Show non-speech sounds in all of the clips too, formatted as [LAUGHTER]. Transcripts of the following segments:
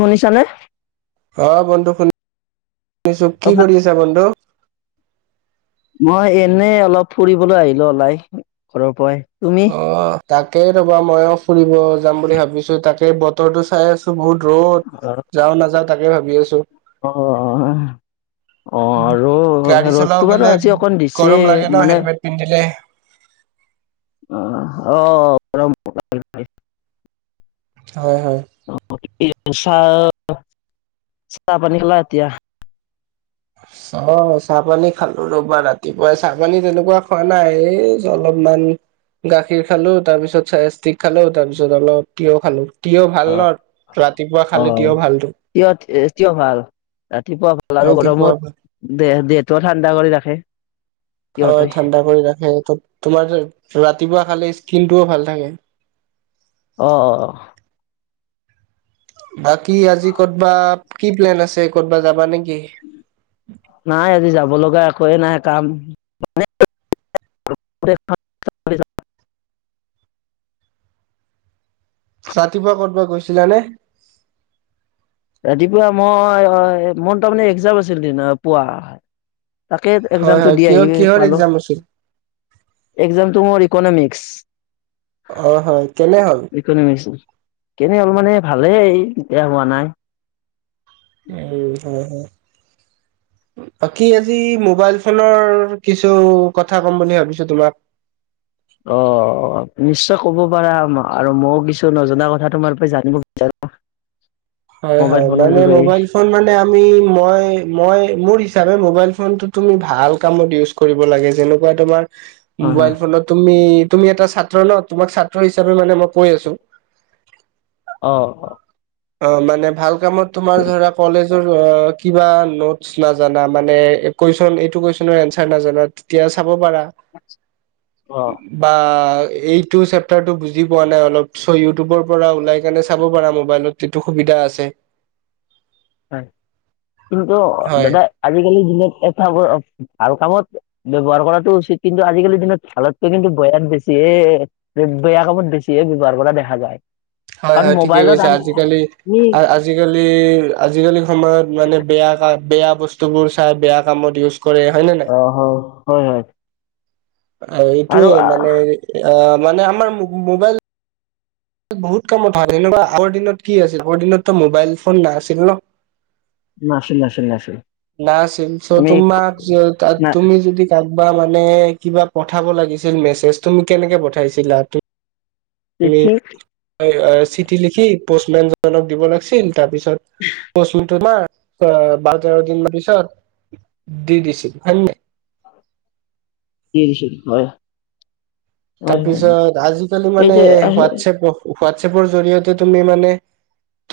মনীষা নে? অ বন্ধু শুনি শুনিছো কি কৰি আছা বন্ধু। মই এনে অলপ ফুৰিবলৈ আহিলো ওলাই ঘৰৰ পৰাই। তুমি? অহ তাকে ৰবা মইও ফুৰিব যাম বুলি ভাবিছো তাকে বতৰটো চাই আছো বহুত ৰ'দ যাও নাযাওঁ তাকে ভাবি আছো। অহ - অহ - হ - হ অহ, আৰু গাড়ী চলাও ৰ'দটো বাৰু গলে আজি অকণ দিছে গৰম লাগে ন মানে হেলমেট পিন্ধিলে আহ অ অ ব হয়- হয় চাহ চাহ পানী খালা এতিয়া? চাহ -চাহ -পানী খালো ৰবা ৰাতিপুৱাই চাহ- পানী তেনেকুৱা খোৱা নাই। এই অলপমান। গাখীৰ খালো তাৰ পিছত চাই ষ্টিক খালো তাৰ পিছত অলপ তিয়হ খালো? তিয়হ ভাল অ', ন' ৰাতিপুৱা খালে অ', তিয়হ ভালতো। তিয় তিয়হ ভাল ৰাতিপুৱা ভাল আৰু গৰমত ৰাতিপুৱা দে দেহটোয় ঠাণ্ডা কৰি ৰাখে। হয় তিয়হটোই ঠাণ্ডা কৰি ৰাখে তোমাৰ ৰাতিপুৱা খালে। কিন্তুও ভাল থাকে অ অ অ বাকী আজি ক'তবা কি প্লেন আছে ক'তবা যাবা নেকি? নাই আজি যাব লগা একোৱে নাই কাম [UNINTELLIGIBLE] ৰাতিপুৱা কৰ'তব গৈছিলানে? ৰাতিপুৱা মই মই তাৰমানে একজাম আছিল পুৱোৱা? তাকে হয় একজামটো হয় দি কিয় আহি কিহৰ পালো। এক্জাম আছিল? একজামটো মোৰ ইকনমিক্স অহ, হয় কেনে হ'ল? ইকনমিক্স কেনে হ'ল মানে ভালেই বেয়া হোৱা নাই। উম [UNINTELLIGIBLE] [INAUDIBLE] বাকি আজি মোবাইল ফোনৰ কিছু কথা ক'ম বুলি ভাবিছো তোমাক। [UNINTELLIGIBLE] অহ, নিশ্চয় কব পাৰা আৰু মইও কিছু নজনা কথা তোমাৰ পে জানব বিচাৰো। [INAUDIBLE] হয় -হয় মানে মোবাইল ফোন মানে আমি মই- মই মোৰ হিচাপে মোবাইল ফোনতটো তুমি ভাল কামত ইউজ কৰিব লাগে যেনেকুৱা তোমাৰ? হয় হয় মোবাইল ফোনত তুমি তুমি এটা ছাত্ৰ ন তোমাক ছাত্ৰ হিচাপে মানে মই কৈ আছো অহ - অহ অহ, মানে ভাল কামত তোমাৰ ধৰা কলেজৰ কিবা নোটচ নাজানা মানে কুৱেশ্যন এইটো কুৱেশচনৰ এনঞ্চাৰ নাজানা তেতিয়া চাব পাৰা। অ বা এইটো চেপটাৰ টো বুজি পোৱা নাই, অলপ চ' ইউটিউবৰ পৰা ওলাই কেনে চাব পাৰা মোবাইলত। এটো সুবিধা আছে। হয় কিন্তু হয় দাদা আজিকালি যোনে এটা ভাল কামত ব্যৱহাৰ কৰাটো উচিত কিন্তু আজিকালিৰ দিনত ভালতকৈ কিন্তু বেয়া বেছি এ বেয়া কামত বেছি ব্যৱহাৰ কৰা দেখা যায় হয়- কাৰণ হয় ঠিকে মোবাইলত কৈছা আমি আজিকালি আমি - আজিকালি আজিকালি সময়ত মানে বেয়া কাম, বেয়া বস্তুবোৰ চাই বেয়া কামত ইউজ কৰে হয় নে নাই অহ, হয় - হয় -হয়। অ', এইটোয়ে আৰু মানে অ' মানে আমাৰ মোবাইল বহুত কামত হয় [UNINTELLIGIBLE] আগৰ দিনত কি আছিল আগৰ দিনততো মোবাইল ফোন নাছিল ন'? নাছিল নাছিল নাছিল না আছিল চ' আমি তোমাক না তুমি যদি কাম বা মানে কিবা পঠাব লাগিছিল মেছেজ তুমি কেনেকে পঠাইছিলা ত এ ঠিক [UNINTELLIGIBLE] চিঠি লিখি পষ্টমেন জনক দিব লাগছিল তাৰপিছত [UNINTELLIGIBLE] অ', বাৰ তেৰ দিন মান পিছত দি দিছিল। হয় নাই। কি দিছিল হয়? হয় হয় তাৰপিছত আজিকালি এই মানে যে আহ, হোৱাটছএপ হোৱাটএপৰ জৰিয়তে তুমি মানে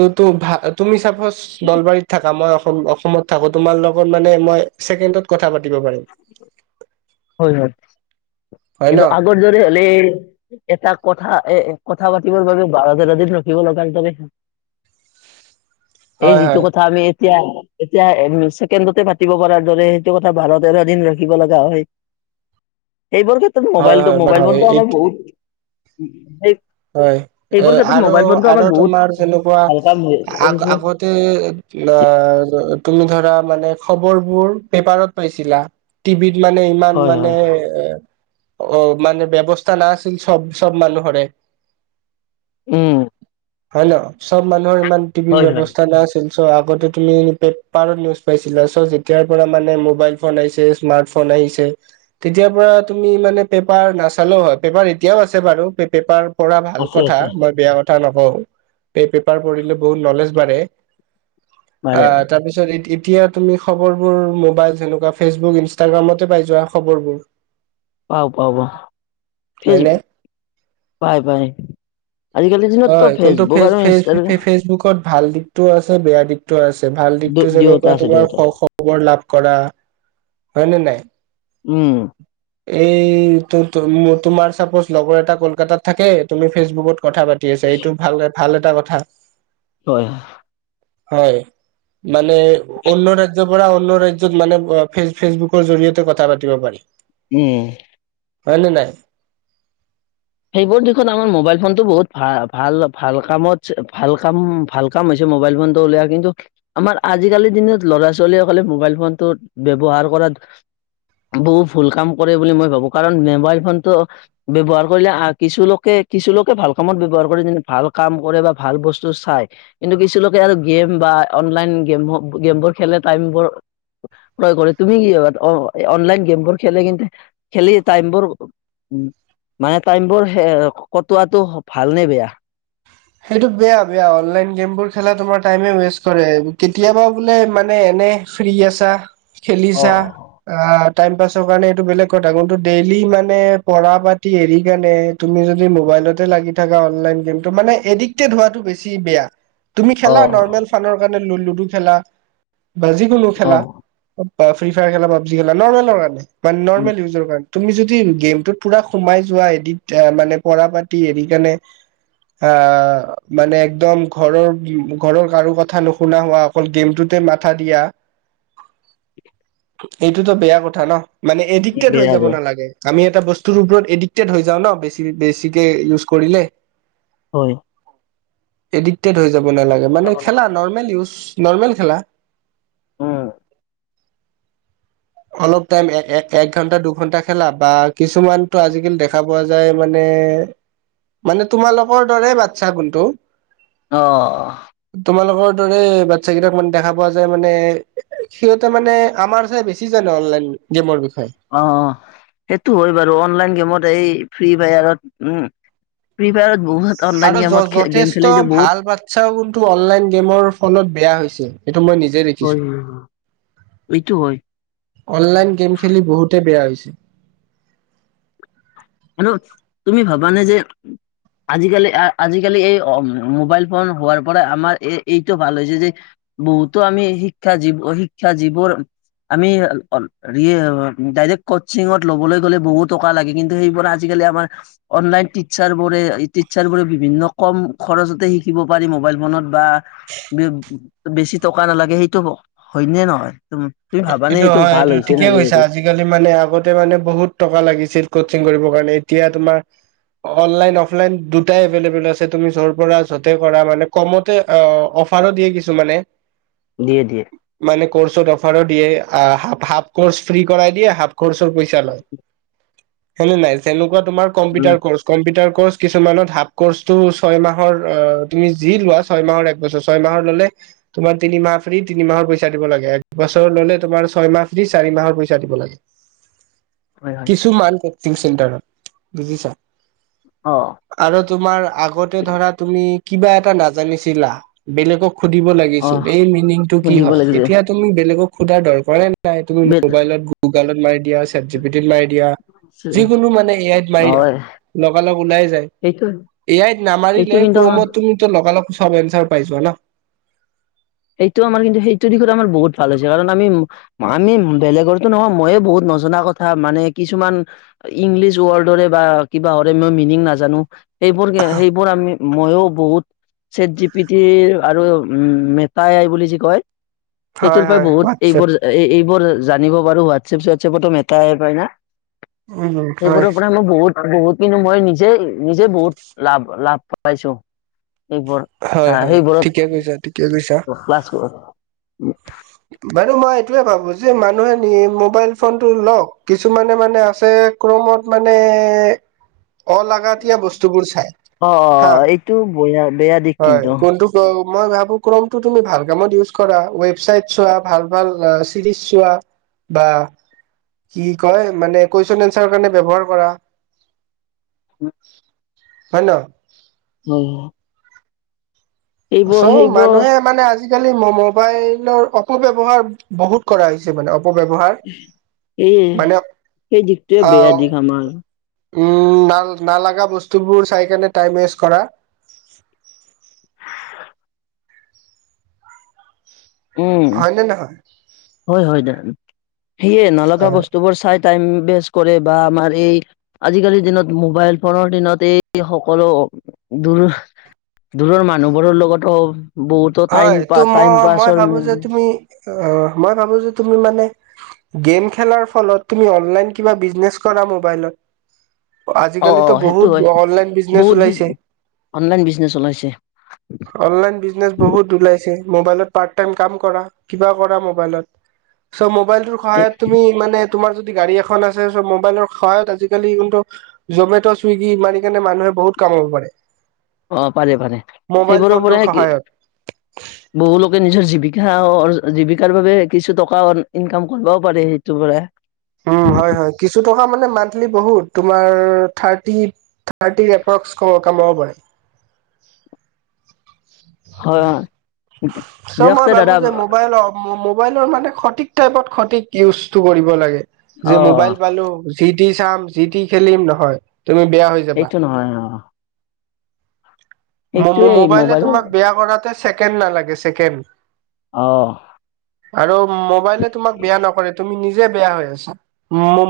তু- তু ভা তুমি চাবা [UNINTELLIGIBLE] নলবাৰীত থাকা মই অসমত থাকো তোমাৰ লগত মানে মই ছেকেণ্ডত কথা পাতিব পাৰিম হয়- হয়। হয় ন কিন্তু আগৰ দিনৰে হ'লে এটা কথা এ কথা- পাতিবৰ বাবে বাৰ -তেৰ দিন ৰখিব লগা হিচাপে এই হয় হয় যিটো কথা আমি- এতিয়া -এতিয়া ছেকেণ্ডতে পাতিব পৰা দৰে সেইটো কথা বাৰ- তেৰ দিন ৰখিব লগা হয়। এইবোৰ ক্ষেত্ৰত হয় মোবাইলটো হয় বাট মোবাইল হয় ফোনটো এই আমাৰ বহুত হয়, সেইবোৰ এ' ক্ষেত্ৰত আৰু মোবাইল ফোনটো -আৰু আমাৰ বহুত তোমাৰ যেনেকুৱা ভাল কাম আগ- কৰিছে আগতে অ', তুমি ধৰা মানে খবৰবোৰ পেপাৰত পাইছিলা টিভিত মানে ইমান হয় মানে হয় এ' অহ, মানে ব্যৱস্থা না আছিল চব -চব মানুহৰে উম হয় ন চব মানুহৰ ইমান টিভিৰ হয় হয় ব্যৱস্থা নাছিল। চ' আগতে তুমি পেপাৰত নিউজ পাইছিলা চ' যেতিয়াৰ পৰা মানে মোবাইল ফোন আহিছে, স্মাৰ্ট ফোন আহিছে তেতিয়াৰ পৰা তুমি মানে পেপাৰ নাচালেও হয় পেপাৰ এতিয়াও আছে বাৰু পেপাৰ পঢ়া ভাল আছে কথা, আছে মই বেয়া কথা নকওঁ, এই পেপাৰ পঢ়িলে বহুত নলেজ বাঢ়ে। পাৰে অ', তাৰপিছত ই এতিয়া তুমি খবৰবোৰ মোবাইল সেনেকুৱা ফেচবুক, ইনষ্টাগ্ৰামতে পাই যোৱা খবৰবোৰ পাও- পাও বা ফেচ হয়নে পাই - পাই আজিকালিৰ দিনততো হয়, কোনটো ফেচবুক ফেচ আৰু -ফেচ ইনষ্টাগ্ৰাম ফেচবুকত ভাল দিশতটোও আছে, বেয়া দিশটোও আছে ভাল দিশটো দু- দুয়োটা যেনেকোৱা আছে তোমাৰ দুয়োটা খ আছে। -খবৰ লাভ কৰা হয়নে নাই? উম এই তোমাৰ চাপজ লগৰ এটা কলকাতাত থাকে তুমি ফেচবুকত কথা পাতি আছা এইটো ভালকে ভাল এটা কথা। হয়। হয়, মানে অন্য ৰাজ্য ধৰা অন্য ৰাজ্যত মানে ফেচ- ফেচবুকৰ জৰিয়তে কথা পাতিব পাৰি। উম। হয় নে নাই? সেইবোৰ দিশত আমাৰ মোবাইল ফোনটো বহুত ভাল- ভাল -ভাল কামত ভাল কাম- ভাল কাম হৈছে। মবাইল ফোনতো উলিয়ায় কিন্ত আমাৰ আজি কালি দিনত লৰা- ছোৱালীসকলে মবাইল ফোনটোত ব্যহাৰ কৰা বহু ভুল কাম কৰে বুলি মই ভাবো কাৰণ মোবাইল ফোনটো ব্যৱহাৰ কৰিলে আ কিছু লোকে-কিছু লোকে ভাল কামত ব্যৱহাৰ কৰে যেনে ভাল কাম কৰে বা ভাল বস্তু চাই। এন- কিন্তু কিছুলোকে আৰু গেম বা অনলাইন গেম গেমবোৰ খেলে টাইমবোৰ ক্ৰয় কৰে তুমি কি ভাবা অনলাইন গেমবোৰ খেলে কিন্তু খেলি টাইমবোৰ উম, মানে টাইমবোৰ কটোৱাটো ভালনে বেয়া? সেইটো বেয়া -বেয়া আনলাইন গেমবোৰ খেলা তোমাৰ টাইমে ওৱেচ কৰে কেতিয়াবা বোলে মানে ফ্ৰী আছা অ খেলিছা আ টাইম পাছৰ কাৰণে এইটো বেলেগ কথা, কিন্তু ডেইলি মানে পঢ়া পাতি হেৰি কাৰণে তুমি যদি মোবাই- মোবাইলতে লাগি থাকা অনলাইন গেমটো মানে এডিকটেড হোৱাটো বেছি বেয়া তুমি অ খেলা নৰ্মেল ফানৰ কাৰণে লুডু খেলা বা যিকোনো অ খেলা বা ফ্ৰী ফায়াৰ খেলা, পাবজি খেলা, নৰ্মেলৰ কাৰণে বা নৰ্মেল ইউজৰ কাৰণ, তুমি য- [UNINTELLIGIBLE] গেমটোত পুৰা সোমাই যোৱা এদিত মানে পঢ়া -পাতি এৰি কেনে আ মানে একদম ঘৰৰ ঘৰৰ কাৰো কথা নুশুনা হোৱা অকল গেমটোতে মাত- থা দিয়া- [INAUDIBLE] এইটোতো বেয়া কথা ন, মানে বেয়া এদিক্তেদ হৈ বেয়া যাব যে নালাগে। আমি এটা বস্তুৰ ওপৰত এডিক্টেড হৈ যাওঁ ন, বেছি বেছিকে ইউজ কৰিলে। হয়। এডিক্টেড হৈ যাব নালাগে মানে খেলা নৰ্মেল ইউজ নৰ্মেল খেলা। অহ অলপ টাইম এক ঘন্টা দুঘন্টা খেলা বা কিছুমানতো আজিকালি দেখা পোৱা যায় মানে এ মানে তোমালোকৰ দৰে বাচ্ছা গুণটো- অ। ৰে বাচ্ছা কেইটাক মানে দেখা পোৱা যায় মানে সিহঁতে মানে আমাৰ কি জানো অনলাইন গেমৰ বিষয়ে অ সেইটো হয় বাৰু অনলাইন গেমত এই ফ্ৰী ফায়াৰত উম। ফ্ৰী ফায়াৰত বহুত অনলাইন আৰু য গেমত খে- গেম খেলি যথেষ্ট যে বহুত ভাল বাচ্ছাও কিন্তু অনলাইন গেমৰ ফলত বেয়া হৈছে। এইটো মই নিজেই হয়। দেখিছোঁ। এইটো হয় অনলাইন গেম খেলি বহুতে বেয়া হৈছে। আৰু তুমি ভাবানে যে আজিকালি আজিকালি এই মোবাইল ফোন হোৱাৰ পৰা আমাৰ এই এইটো ভাল হৈছে যে বহুতো আমি শিক্ষা জীৱ শিক্ষা জীৱৰ আমি হেৰি ডাইৰেক্ট কচিঙত ল'বলৈ গ'লে বহুত টকা লাগে কিন্তু সেইবোৰ আজিকালি আমাৰ অনলাইন টিৰ্চাৰ বোৰে টিৰ্চাৰ বোৰে বিভিন্ন কম খৰচতে শিক দিব পাৰি মোবাইল ফোনত বা বেছি টকা নালাগে সেইটো হয়নে নহয়? তুম- তুমি ভাবানে এইটো হয় ভাল এইটো হৈছে নে ঠিকে বেয়া কৈছা হৈছে আজিকালি মানে আগতে মানে বহুত টকা লাগিছিল। কচিং কৰিবৰ কাৰণে এতিয়া তোমাৰ অনলাইন অফলাইন দুটাই এভেইলেবল আছে তুমি য পৰা যতে কৰা মানে কমতে অ অফাৰো দিয়ে কিছু মানে। দিয়ে দিয়ে মানে ক'ৰ্চত অফাৰো দিয়ে আ হাফ ক'ৰ্চ ফ্ৰী কৰাই দিয়ে হাফ- ক'ৰ্চৰ পইচা লয়, হয়নে নাই যেনেকুৱা তোমাৰ উম, কম্পিউটাৰ ক'ৰ্চ কম্পিউটাৰ ক'ৰ্চ কিছুমানত হাফ ক'ৰ্চটো ছয় মাহৰ অ' তুমি যি লোৱা ছয় মাহৰ একবছৰ ছয় মাহৰ ল'লে তোমাৰ তিনিমাহ ফ্ৰী তিনি মাহৰ পইচা দিব লাগে। বছৰ ললে তোমাৰ ছয়মাহ দি চাৰি মাহৰ পইচা দিব লাগে, হয় হয় কিছুমান কচিং চেণ্টাৰত বুজিছা? অ আৰু তোমাৰ আগতে ধৰা তুমি কিবা এটা নাজানিছিলা, বেলেগক সুধিব অ লাগিছিল, এই মিনিংটো কি সুধিব হয়? লাগিছে এতিয়া তুমি বেলেগক সোধাৰ দৰকাৰে নাই তুমি বে মোবাইলত গুগলত মাৰি দিয়া চেত জি টি মাৰি দিয়া যিকোনো মানে এয়াইত মাৰি দিয়া হয় লগা লগ ওলাই যায়। এইটো এয়াই এইটো নামাৰিলে কিন্তু আমাৰ ক্ৰমত তুমিতো লগালগ চব এনচাৰ পাই যোৱা ন। সেইটো আমাৰ কিন্তু সেইটো দিশত আমাৰ বহুত ভাল হৈছে কাৰণ আমি আমি বেলেগৰটো নহয় ময়ে বহুত নজনা কথা মানে কিছুমান ইংলিছ ৱৰ্ডৰে বা কিবা হৰে মই মিনিং নাজানো সেইবোৰ সেইবোৰ আমি মইয়ো বহুত চেট জি পিটিৰ আৰু মেট- তাই আই বুলি যি কয় হয় সেইটোৰ পৰাই হয় বহুত হোৱাটছএপ এইবোৰ এইবোৰ জানিব ৱাৰু ৱাতচ এপ চোৱাত এপ টো মেটা এ আই কয় না? উম সেইবোৰ হয় পৰা মোৰ বহুত বহুত কিন্তু মই নিজে নিজে বহুত লাভ লাভ পাইছো। এইবোৰ হয় চাহ হয় সেইবোৰত ঠিকে মই কৈছা ঠিকে কৈছা ক্লাছ কৰা নহয় বাৰু মই এইটোয়ে ভাবো যে মানুহে নি মোবাইল ফোনটো লওক। কিছুমানে মানে আছে ক্ৰমত মানে। অলাগাতীয়া বস্তুবোৰ চাই অ হা অ' এইটো বয়া বেয়া দিশ হয় কিন্তু কোনটো মই ভাবো কমটো তুমি ভাল কামত ইউজ কৰা ৱেবচাইট। চোৱা ভাল ভাল চিৰিজ চোৱা বা কি কয় মানে কুৱেশচন এনচাৰ কাৰণে ব্যৱহাৰ কৰা। উন। হয় ন? হুম হুম। চ মানুহে মানে আজি। আজিকালি মোবাইলৰ অপব্যৱহাৰ বহুত কৰা হৈছে মানে। অপব্যৱহাৰ এই মানে সেই দিশটোৱে বেয়া দিশ আমাৰ আহ উম ন নালাগা বস্তুবোৰ চাই কাৰনে টাইম ৱেষ্ট কৰা। [UNINTELLIGIBLE] উম হয় নে নহয়? হয় হয় দ সেয়ে নলগা হয় বস্তুবোৰ চাই। টাইম বেষ্ট কৰে বা আমাৰ এই আজিকালিৰ দিনত মোবাইল ফোনৰ দিনত এই সকলো দূৰৰ দূৰৰ মানুহবোৰৰ লগতো বহুতো টাইম হয় ত পা টাইম মই মই পাছৰ ভাবো যে তুমি অ মই ভাবো যে তুমি মানে গেম খেলাৰ ফলত তুমি অনলাইন কিবা বিজনেজ কৰা মবাইলত অ অ আজিকালিতো সেইটো বহুত হয় অনলাইন বিজনেচ বহুত বিজ ওলাইছে? অনলাইন বিজনেচ ওলাইছে অনলাইন বিজনেচ বহুত। ওলাইছে মবাইলত পাৰ্ট টাইম কাম কৰা কিবা কৰা ম'বাইলত ত' মোবাইলটোৰ সহায়ত তুমি মানে তোমাৰ যদি গাড়ী এখন আছে চ মোবাইলৰ সহায়ত আজিকালি কোনটো জমেট' চুইগি মাৰিকিনে মানুহে বহুত কাম কৰিব পাৰে। অ পাৰে পাৰে মোবাইল সেইবোৰৰ ফোনটোৰ পৰাে কি। সহায়ত বহু লোকে নিজৰ জীৱিকা জীৱিকাৰ বাবে কিছু টকা ইনকাম কৰিবও পাৰে। টো পৰা উম হয় হয় কিছু টকা মানে মান্থলি বহুত তোমাৰ থাৰ্টি থাৰ্টি এপক্স কাম কামাব পাৰে [INAUDIBLE] হয় হয় চ দিয়ক মই তে ভাবো দাদা যে মোবাইলৰ মোবাইলৰ মানে সঠিক তইপত খতিক ইউচ কৰিব লাগে অ যে মোবাইল পালো। জিটি চাম, জি টি খেলিম নহয় তুমি বেয়া হৈ যাবা। একটো নহয় অ। এইটোয়ে মোবাইলে মোবাইলৰ তোমাক বেয়া কৰাতে ছেকেণ্ড নালাগে ছেকেণ্ড? অ আৰু মোবাইলে তোমাক বেয়া নকৰে তুমি নিজ নিজে বেয়া হৈ আছা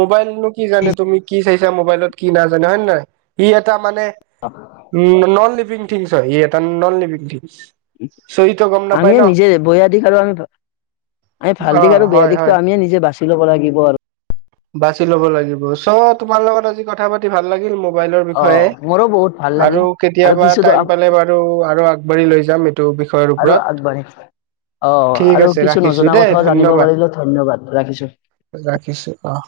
মবাইল নো কি জানে তুমি কি চাইছা যে মবাইলত কি নাজানে হয় নহয় ই এটা মানে ই নন পিং থিংছ হয় ই এটা নন লিভিঙ ঠিং। আমিও নিজে বৈ। দিশ আৰু আমি ভাল অ দিশ আৰু বেয়া হয় হয়। দিশতো আমিয়ে নিজে বাচি ল'ব লাগিব আৰু। বাছি ল'ব লাগিব চ তোমাৰ লগত আজি কথা পাতি ভাল লাগিল মোক ম'বাইলৰ অ বিষয়ে মোৰো বহুত ভাল আৰু লাগিল কেতিয়া আৰু বা কিছু টাইম পালে বাৰু আৰু আগবাঢ়ি লৈ যাম এইটো বিষয়ৰ আৰু ওপৰত আগবাঢ়ি অ ঠিক আৰু আছে কিছু ৰাখিছো নজনা দেই কথাও জানিব ধন্যবাদ পাৰিলো ধন্যবাদ ৰাখিছো। অঁ